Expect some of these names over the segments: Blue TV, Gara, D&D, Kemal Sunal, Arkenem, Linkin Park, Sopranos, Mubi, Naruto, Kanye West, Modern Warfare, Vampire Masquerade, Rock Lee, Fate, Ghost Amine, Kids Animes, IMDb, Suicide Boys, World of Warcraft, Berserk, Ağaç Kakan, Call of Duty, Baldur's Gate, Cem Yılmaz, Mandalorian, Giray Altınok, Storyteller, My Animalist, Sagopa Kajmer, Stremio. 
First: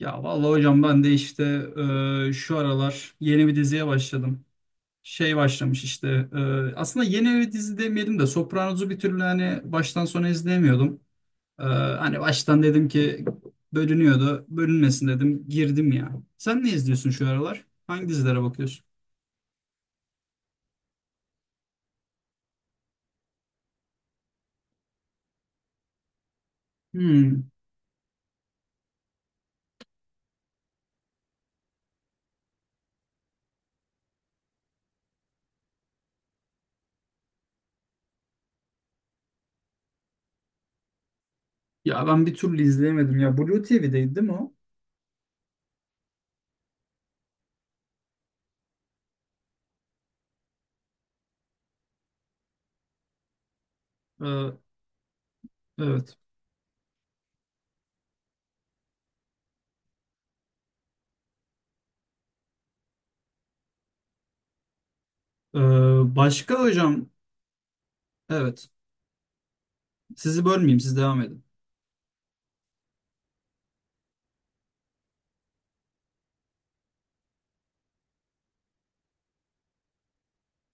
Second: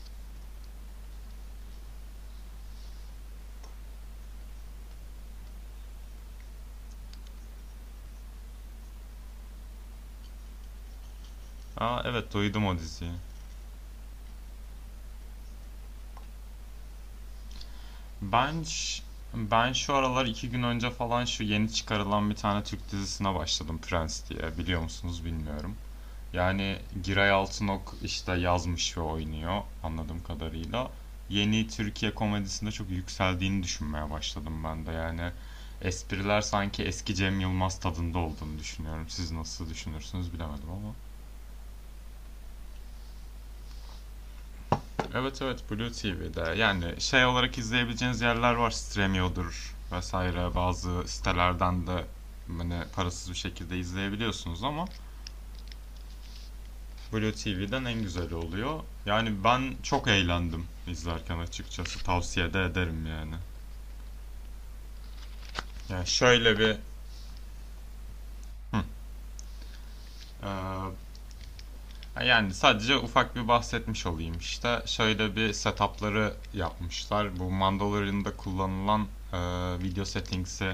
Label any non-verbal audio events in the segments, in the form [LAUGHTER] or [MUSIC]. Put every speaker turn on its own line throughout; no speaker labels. Ya vallahi hocam ben de işte şu aralar yeni bir diziye başladım. Şey başlamış işte e, aslında yeni bir dizi demeyelim de Sopranos'u bir türlü hani baştan sona izleyemiyordum. E,
Aa,
hani
evet,
baştan
duydum o
dedim
diziyi.
ki bölünüyordu bölünmesin dedim girdim ya. Sen ne izliyorsun şu aralar? Hangi dizilere
Ben
bakıyorsun?
ş- ben şu aralar 2 gün önce falan şu yeni çıkarılan bir tane Türk dizisine başladım, Prens diye. Biliyor musunuz bilmiyorum. Yani Giray
Hmm.
Altınok işte yazmış ve oynuyor anladığım kadarıyla. Yeni Türkiye komedisinde çok yükseldiğini düşünmeye başladım ben de. Yani espriler sanki eski Cem Yılmaz tadında olduğunu düşünüyorum. Siz nasıl düşünürsünüz bilemedim ama.
Ya ben bir türlü izleyemedim ya. Blue TV'deydi değil mi o?
Evet, evet, Blue TV'de, yani şey olarak izleyebileceğiniz yerler var, Stremio'dur vesaire, bazı sitelerden de hani parasız bir şekilde
E,
izleyebiliyorsunuz ama
evet.
Blue TV'den en güzeli oluyor. Yani ben çok eğlendim izlerken, açıkçası tavsiye de ederim yani.
E,
Yani
başka
şöyle bir.
hocam, evet,
Hı.
sizi bölmeyeyim, siz devam edin.
Yani sadece ufak bir bahsetmiş olayım işte. Şöyle bir setupları yapmışlar. Bu Mandalorian'da kullanılan e, video settings'i,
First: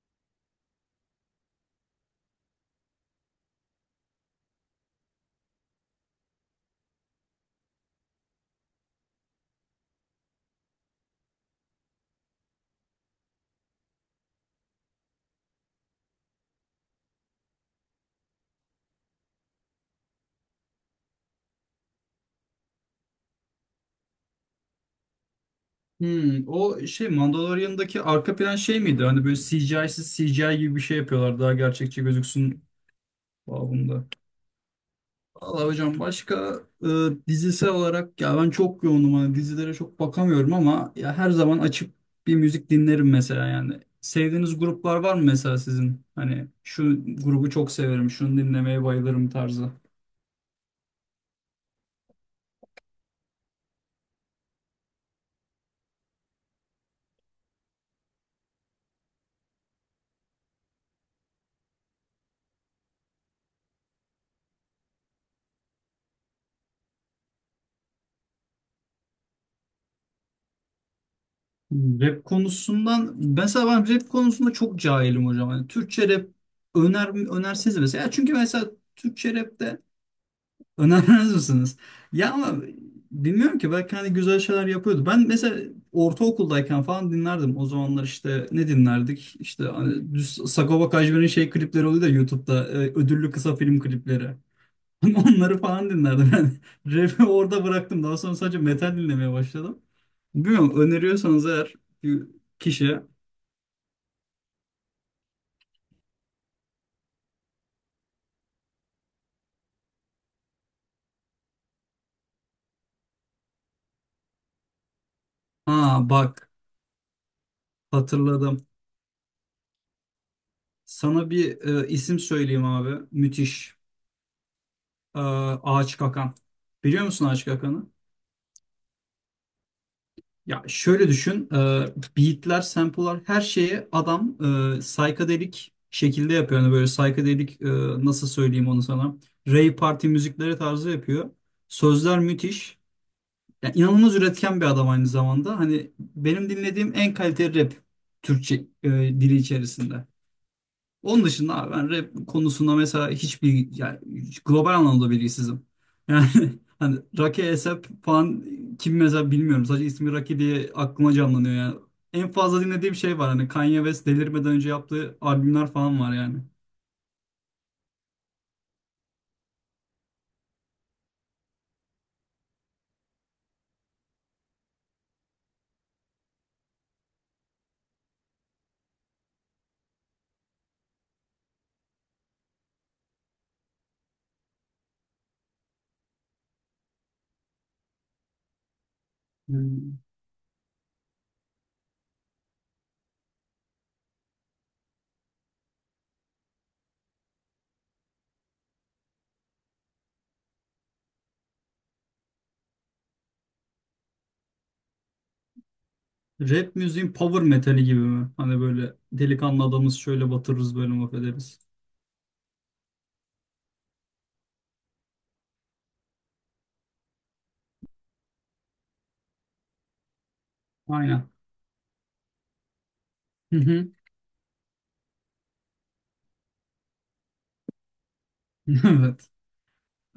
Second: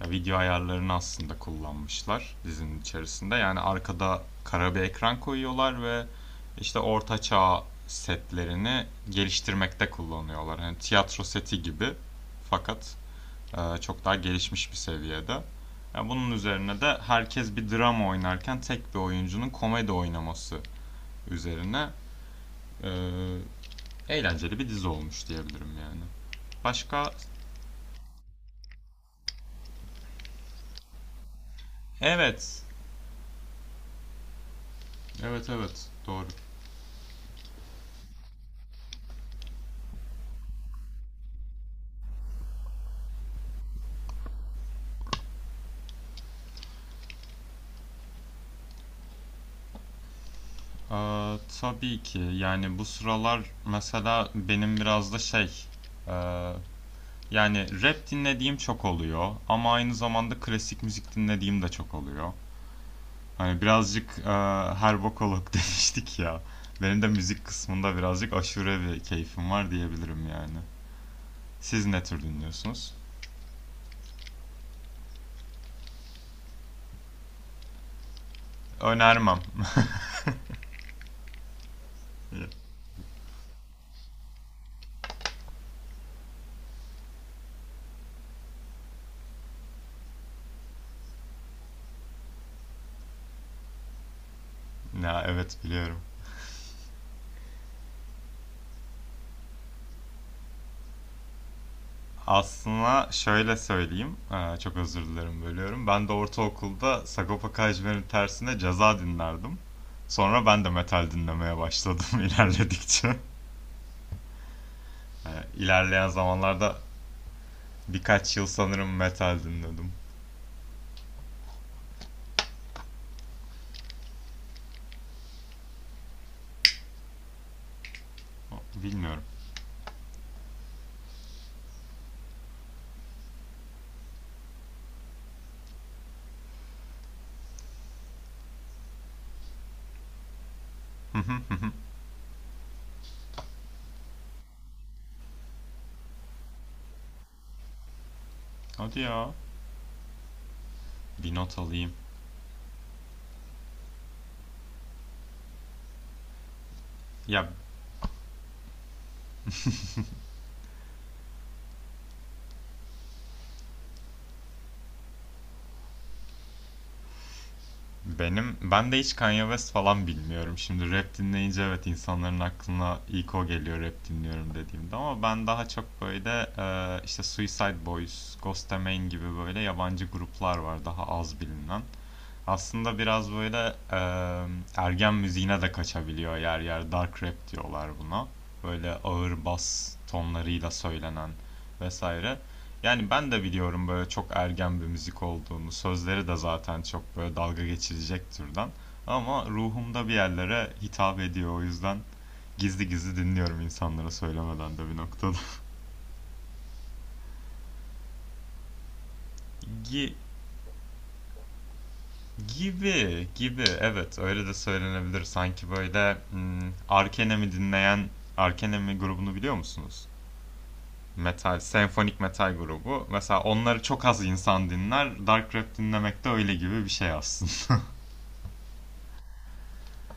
ya video ayarlarını aslında kullanmışlar dizinin içerisinde. Yani arkada kara bir ekran koyuyorlar ve işte orta çağ setlerini geliştirmekte kullanıyorlar. Hani tiyatro seti gibi, fakat çok daha gelişmiş bir seviyede. Ya bunun üzerine de herkes bir drama oynarken tek bir oyuncunun komedi oynaması üzerine e, eğlenceli bir dizi olmuş diyebilirim yani.
Hmm, o şey
Başka?
Mandalorian'daki arka plan şey miydi? Hani böyle CGI'siz CGI gibi bir şey yapıyorlar daha gerçekçi
Evet.
gözüksün babında.
Evet,
Valla
evet,
hocam
doğru.
başka dizisel olarak ya ben çok yoğunum hani dizilere çok bakamıyorum ama ya her zaman açıp bir müzik dinlerim mesela yani. Sevdiğiniz gruplar var mı mesela sizin? Hani şu grubu çok severim, şunu dinlemeye bayılırım tarzı.
Tabii ki, yani bu sıralar mesela benim biraz da şey e, yani rap dinlediğim çok oluyor ama aynı zamanda klasik müzik dinlediğim de çok oluyor. Hani birazcık her bokolog [LAUGHS] demiştik ya. Benim de müzik kısmında birazcık aşure bir keyfim var diyebilirim yani. Siz ne tür
Rap
dinliyorsunuz?
konusundan mesela ben rap konusunda çok cahilim hocam. Yani Türkçe rap öner önerseniz mesela. Ya çünkü mesela Türkçe
Önermem.
rapte önermez misiniz? Ya ama
[LAUGHS]
bilmiyorum ki belki hani güzel şeyler yapıyordu. Ben mesela ortaokuldayken falan dinlerdim. O zamanlar işte ne dinlerdik? İşte hani düz Sagopa Kajmer'in şey klipleri oluyor da YouTube'da ödüllü kısa film klipleri. [LAUGHS]
Ya, evet,
Onları falan
biliyorum.
dinlerdim ben. [LAUGHS] Rap'i orada bıraktım. Daha sonra sadece metal dinlemeye başladım. Bilmiyorum öneriyorsanız eğer bir kişi.
Aslında şöyle söyleyeyim, çok özür dilerim bölüyorum. Ben de ortaokulda Sagopa Kajmer'in tersine Ceza dinlerdim. Sonra ben de metal dinlemeye başladım [LAUGHS] ilerledikçe.
Ha
İlerleyen
bak
zamanlarda birkaç yıl
hatırladım.
sanırım metal dinledim.
Sana bir isim söyleyeyim abi. Müthiş. E, Ağaç Kakan. Biliyor musun Ağaç Kakan'ı?
Bilmiyorum.
Ya şöyle düşün. E, beatler, sample'lar her şeyi adam psychedelic şekilde yapıyor. Yani böyle psychedelic nasıl söyleyeyim onu sana. Rave party müzikleri tarzı yapıyor.
[LAUGHS]
Sözler müthiş. Yani inanılmaz üretken bir adam aynı zamanda. Hani benim dinlediğim en kaliteli rap Türkçe
Hadi ya.
dili içerisinde. Onun
Bir
dışında
not
abi ben
alayım.
rap konusunda mesela hiçbir yani global anlamda bilgisizim. Yani [LAUGHS] hani Raki
Ya,
Esep falan kim mesela bilmiyorum. Sadece ismi Raki diye aklıma canlanıyor yani. En fazla dinlediğim şey var hani Kanye West delirmeden önce yaptığı albümler falan var yani.
Ben de hiç Kanye West falan bilmiyorum. Şimdi rap dinleyince evet insanların aklına ilk o geliyor rap dinliyorum dediğimde, ama ben daha çok böyle işte Suicide Boys, Ghost Amine gibi böyle yabancı gruplar var daha az bilinen. Aslında biraz böyle ergen müziğine de kaçabiliyor yer yer. Dark rap diyorlar buna. Böyle ağır bas
Hmm.
tonlarıyla söylenen vesaire. Yani ben de biliyorum böyle çok ergen bir müzik olduğunu. Sözleri de zaten çok böyle dalga geçirecek türden. Ama ruhumda bir yerlere hitap ediyor. O yüzden gizli gizli dinliyorum, insanlara söylemeden de bir noktada.
Rap müziğin power metali gibi mi? Hani böyle delikanlı adamız
[LAUGHS] Gi-
şöyle batırırız böyle mahvederiz.
Gibi gibi, evet, öyle de söylenebilir. Sanki böyle Arkenem'i dinleyen Arkenemi grubunu biliyor musunuz?
Aynen.
Metal, senfonik metal grubu. Mesela
Hı
onları
hı.
çok az insan dinler. Dark rap dinlemek de öyle gibi bir şey aslında.
[LAUGHS] Evet.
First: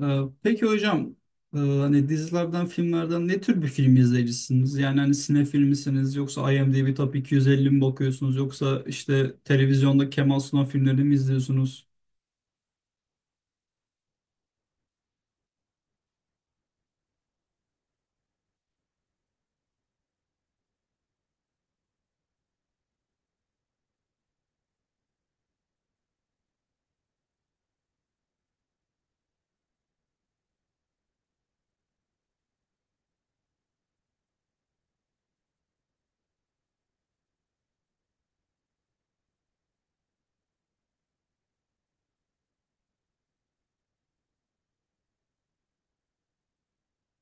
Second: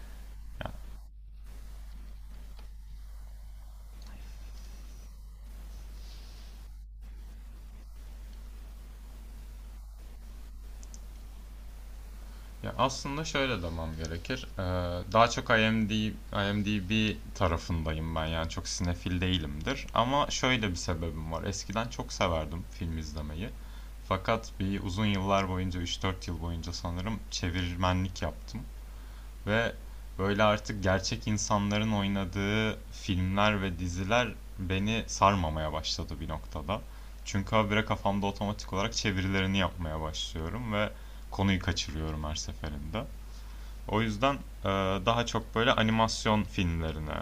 Peki
[LAUGHS]
hocam, hani dizilerden, filmlerden ne tür bir film izleyicisiniz? Yani hani sinefil misiniz yoksa IMDb Top 250 mi bakıyorsunuz yoksa işte televizyonda Kemal Sunal filmlerini mi izliyorsunuz?
Ya aslında şöyle demem gerekir. Daha çok IMDb tarafındayım ben, yani çok sinefil değilimdir. Ama şöyle bir sebebim var. Eskiden çok severdim film izlemeyi. Fakat bir uzun yıllar boyunca, 3-4 yıl boyunca sanırım, çevirmenlik yaptım. Ve böyle artık gerçek insanların oynadığı filmler ve diziler beni sarmamaya başladı bir noktada. Çünkü habire kafamda otomatik olarak çevirilerini yapmaya başlıyorum ve konuyu kaçırıyorum her seferinde. O yüzden e, daha çok böyle animasyon filmlerine,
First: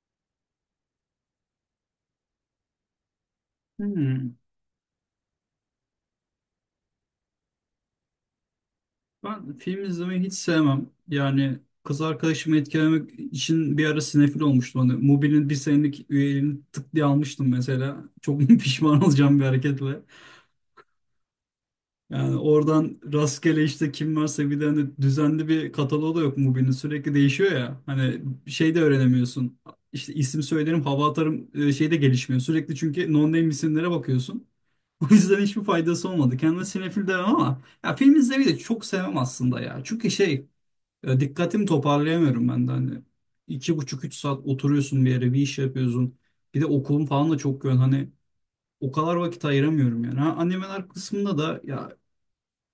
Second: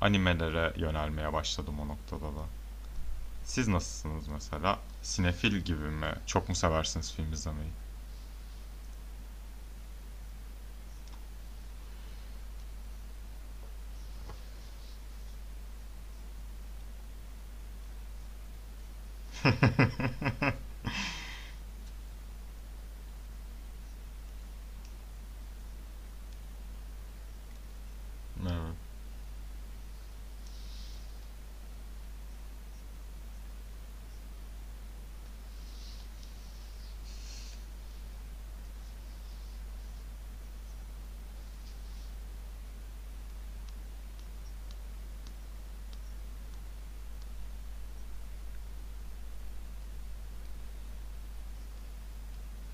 animelere yönelmeye başladım o noktada da. Siz nasılsınız
Hmm.
mesela? Sinefil gibi mi? Çok mu seversiniz film izlemeyi?
Ben film izlemeyi hiç sevmem. Yani kız arkadaşımı etkilemek için bir ara sinefil olmuştum. Hani Mubi'nin bir senelik üyeliğini tık diye almıştım mesela. Çok [LAUGHS] pişman olacağım bir hareketle. Yani oradan rastgele işte kim varsa bir de hani düzenli bir kataloğu da yok Mubi'nin sürekli değişiyor ya. Hani şey de
Evet.
öğrenemiyorsun. İşte isim söylerim, hava atarım şey de gelişmiyor. Sürekli çünkü non-name isimlere bakıyorsun. [LAUGHS] O yüzden hiçbir faydası olmadı. Kendime sinefil demem ama ya film izlemeyi de çok sevmem aslında ya. Çünkü şey dikkatimi toparlayamıyorum ben de hani. 2,5-3 saat oturuyorsun bir yere bir iş yapıyorsun. Bir de okulum falan da çok yoğun. Hani o kadar vakit ayıramıyorum yani. Ha, animeler kısmında da ya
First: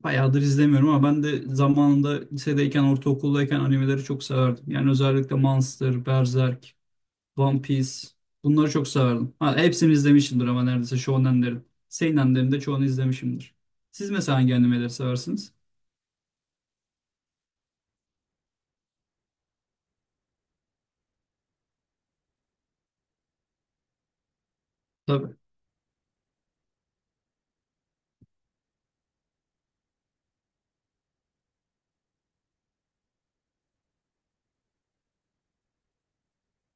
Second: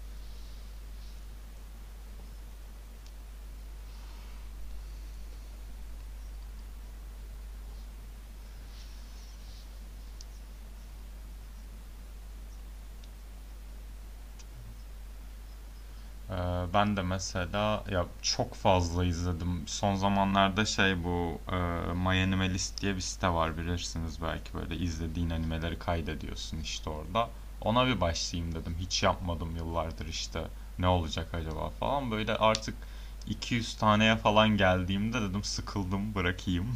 bayağıdır izlemiyorum ama ben de zamanında lisedeyken, ortaokuldayken animeleri çok severdim. Yani özellikle Monster, Berserk, One Piece bunları çok severdim. Ha, hepsini izlemişimdir ama neredeyse shonenlerin. Seinenlerin de çoğunu izlemişimdir. Siz mesela hangi animeleri seversiniz?
Ben de mesela ya çok fazla izledim. Son zamanlarda şey, bu My Animalist diye bir site var, bilirsiniz belki, böyle izlediğin
Tabii.
animeleri kaydediyorsun işte orada. Ona bir başlayayım dedim. Hiç yapmadım yıllardır işte. Ne olacak acaba falan. Böyle artık 200 taneye falan geldiğimde dedim sıkıldım bırakayım.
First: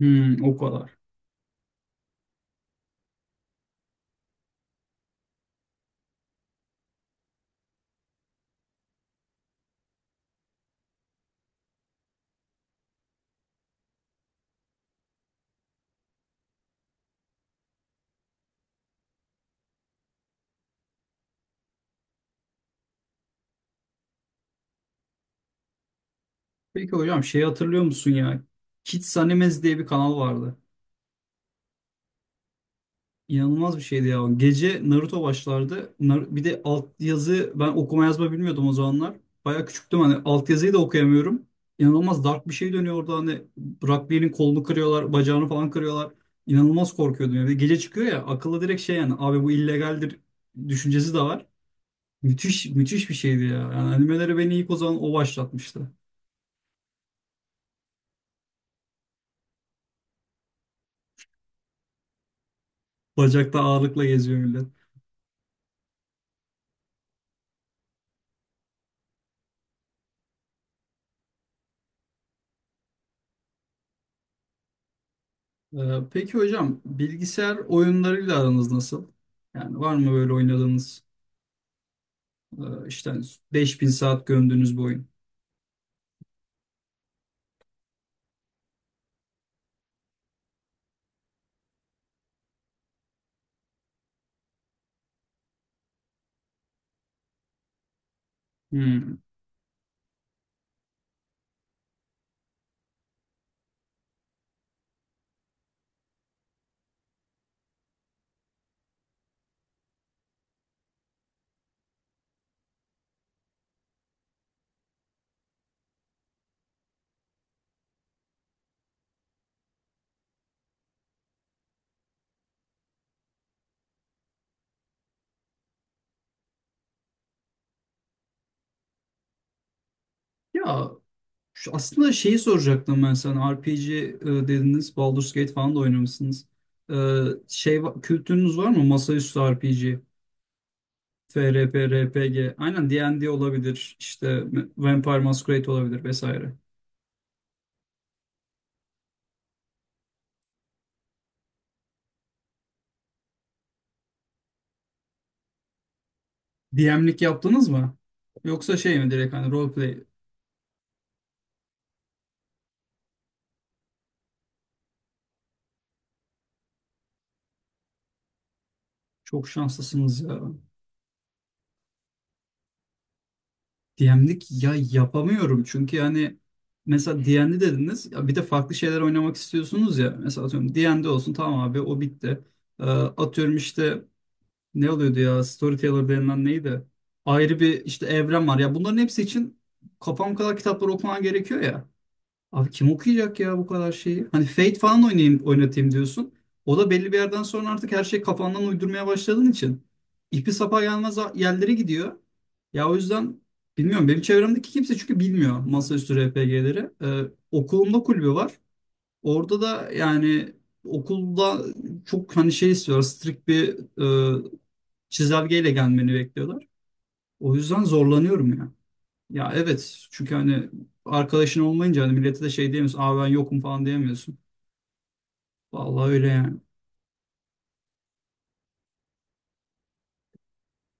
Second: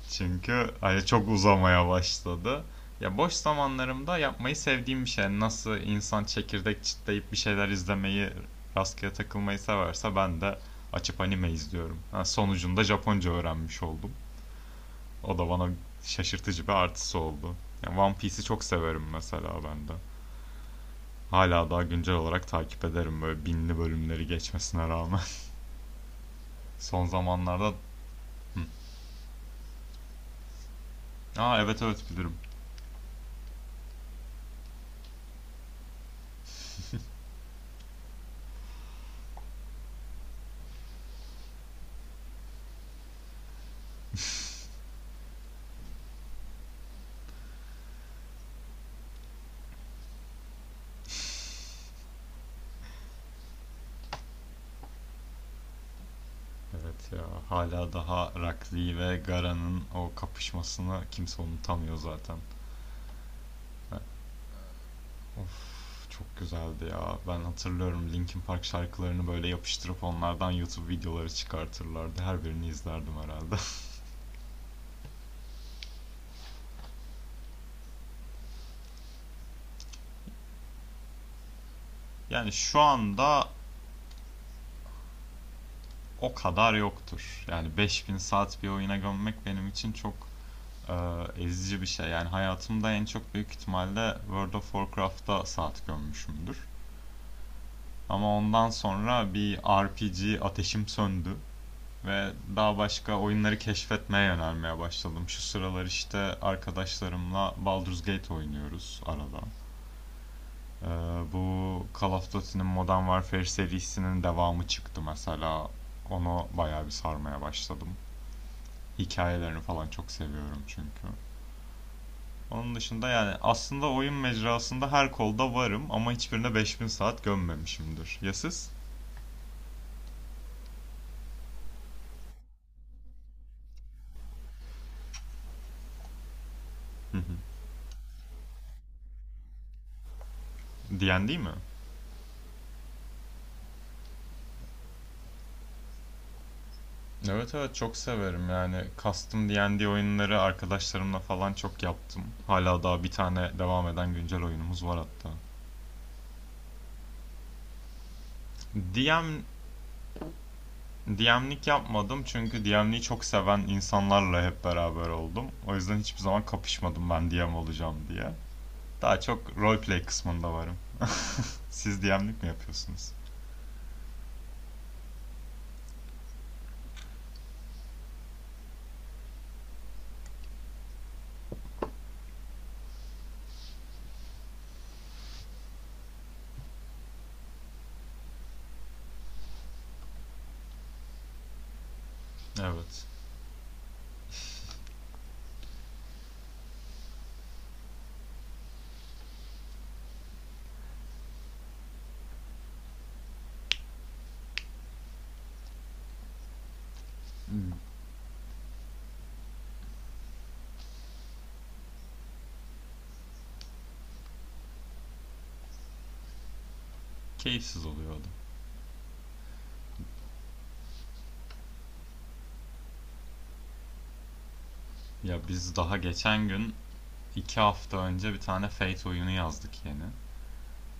Hmm, o
Çünkü
kadar.
hani çok uzamaya başladı. Ya boş zamanlarımda yapmayı sevdiğim bir şey. Yani nasıl insan çekirdek çitleyip bir şeyler izlemeyi, rastgele takılmayı severse, ben de açıp anime izliyorum. Ha, sonucunda Japonca öğrenmiş oldum. O da bana şaşırtıcı bir artısı oldu. Yani One Piece'i çok severim mesela ben de. Hala daha güncel olarak takip ederim böyle binli bölümleri geçmesine rağmen. [LAUGHS]
Peki
Son
hocam şey
zamanlarda.
hatırlıyor musun ya?
Hı.
Kids Animes diye bir kanal vardı.
Aa, evet, evet, bilirim.
İnanılmaz bir şeydi ya. Gece Naruto başlardı. Bir de altyazı, ben okuma yazma bilmiyordum o zamanlar. Bayağı küçüktüm hani altyazıyı da okuyamıyorum. İnanılmaz dark bir şey dönüyor orada hani Rock Lee'nin kolunu kırıyorlar, bacağını falan kırıyorlar. İnanılmaz korkuyordum. Yani bir de gece çıkıyor ya akıllı direkt şey yani abi bu illegaldir düşüncesi de var. Müthiş müthiş bir şeydi ya. Yani animeleri beni ilk o zaman o başlatmıştı.
Evet ya, hala daha Rakli ve Gara'nın o kapışmasını kimse unutamıyor zaten.
Bacakta
Ha,
ağırlıkla geziyor millet.
of, çok güzeldi ya. Ben hatırlıyorum Linkin Park şarkılarını böyle yapıştırıp onlardan YouTube videoları çıkartırlardı. Her birini izlerdim herhalde. [LAUGHS]
Peki hocam bilgisayar oyunlarıyla aranız nasıl? Yani var mı böyle oynadığınız
Yani şu
İşte
anda
5.000 saat gömdüğünüz bir oyun?
o kadar yoktur. Yani 5.000 saat bir oyuna gömmek benim için çok e, ezici bir şey. Yani hayatımda en çok büyük ihtimalle World of Warcraft'ta saat gömmüşümdür. Ama ondan
Hmm.
sonra bir RPG ateşim söndü. Ve daha başka oyunları keşfetmeye yönelmeye başladım. Şu sıralar işte arkadaşlarımla Baldur's Gate oynuyoruz arada. Ee, Bu Call of Duty'nin Modern Warfare serisinin devamı çıktı mesela. Onu bayağı bir sarmaya başladım. Hikayelerini falan çok seviyorum çünkü. Onun dışında yani aslında oyun mecrasında her kolda varım ama hiçbirine 5.000 saat gömmemişimdir. Ya siz?
Ya aslında şeyi soracaktım ben sana. RPG dediniz. Baldur's Gate falan da oynamışsınız. Ee, Şey, kültürünüz var mı? Masaüstü RPG,
[LAUGHS] Diyen değil mi?
FRP, RPG. Aynen D&D olabilir. İşte Vampire Masquerade olabilir vesaire.
Evet, evet, çok severim, yani custom D&D oyunları arkadaşlarımla falan çok yaptım. Hala daha bir tane devam eden güncel oyunumuz var hatta.
DM'lik yaptınız mı? Yoksa şey mi direkt
DM
hani roleplay?
DM'lik yapmadım çünkü DM'liği çok seven insanlarla hep beraber oldum. O yüzden hiçbir zaman kapışmadım, ben DM olacağım diye. Daha
Çok
çok roleplay
şanslısınız ya.
kısmında varım. Siz DM'lik mi yapıyorsunuz?
DM'lik ya yapamıyorum çünkü yani mesela D&D dediniz ya bir de farklı şeyler oynamak istiyorsunuz ya mesela atıyorum D&D olsun tamam abi o bitti. Atıyorum işte ne oluyordu ya, Storyteller denilen neydi? Ayrı bir işte evren var ya bunların hepsi için kafam kadar kitapları okuman gerekiyor ya. Abi kim
Evet.
okuyacak ya bu kadar şeyi? Hani Fate falan oynayayım, oynatayım diyorsun. O da belli bir yerden sonra artık her şey kafandan uydurmaya başladığın için ipi sapa gelmez yerlere gidiyor. Ya o yüzden bilmiyorum benim çevremdeki kimse çünkü bilmiyor masaüstü RPG'leri. Ee,
Hmm.
okulumda kulübü var. Orada da yani okulda çok hani şey istiyorlar strict bir e, çizelgeyle gelmeni bekliyorlar. O yüzden
Keyifsiz oluyordu.
zorlanıyorum ya. Ya evet çünkü hani arkadaşın olmayınca hani millete de şey diyemiyorsun. Aa ben yokum falan diyemiyorsun.
Ya biz daha
Vallahi öyle
geçen
yani.
gün, 2 hafta önce, bir tane Fate oyunu yazdık yeni.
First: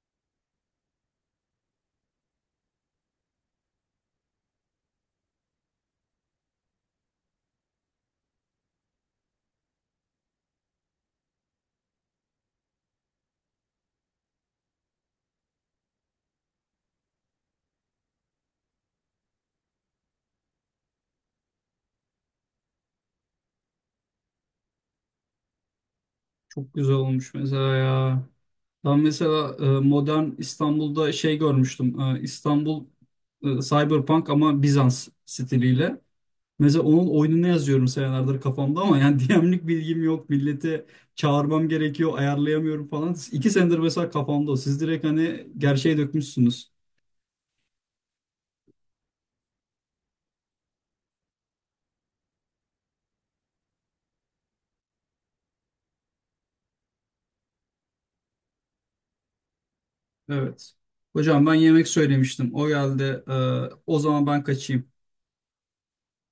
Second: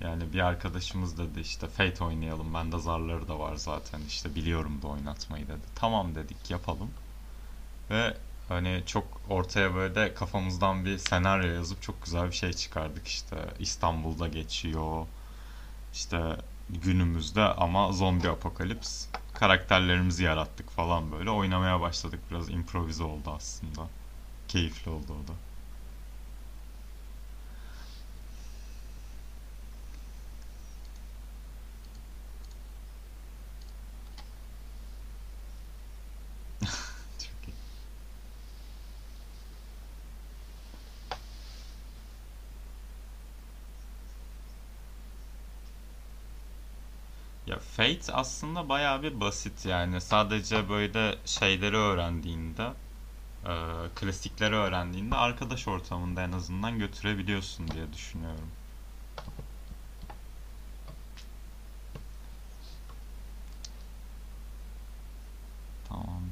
Yani bir arkadaşımız dedi işte Fate oynayalım. Bende zarları da var zaten, işte biliyorum da oynatmayı, dedi. Tamam, dedik, yapalım. Ve hani çok ortaya böyle de kafamızdan bir senaryo yazıp çok güzel bir şey çıkardık işte. İstanbul'da geçiyor, işte günümüzde, ama zombi apokalips. Karakterlerimizi yarattık falan böyle. Oynamaya başladık. Biraz improvize oldu aslında. Keyifli oldu o da.
Çok güzel olmuş mesela ya. Ben mesela modern İstanbul'da şey görmüştüm. İstanbul Cyberpunk ama Bizans stiliyle. Mesela onun oyununu yazıyorum senelerdir kafamda ama yani [LAUGHS] DM'lik bilgim yok. Milleti çağırmam gerekiyor, ayarlayamıyorum falan. 2 senedir mesela kafamda o. Siz direkt hani gerçeğe dökmüşsünüz.
Ya Fate aslında bayağı bir basit yani. Sadece böyle şeyleri öğrendiğinde, e, klasikleri öğrendiğinde arkadaş ortamında en azından götürebiliyorsun diye düşünüyorum.
Evet. Hocam ben yemek söylemiştim. O geldi. O zaman ben kaçayım.
Tamam.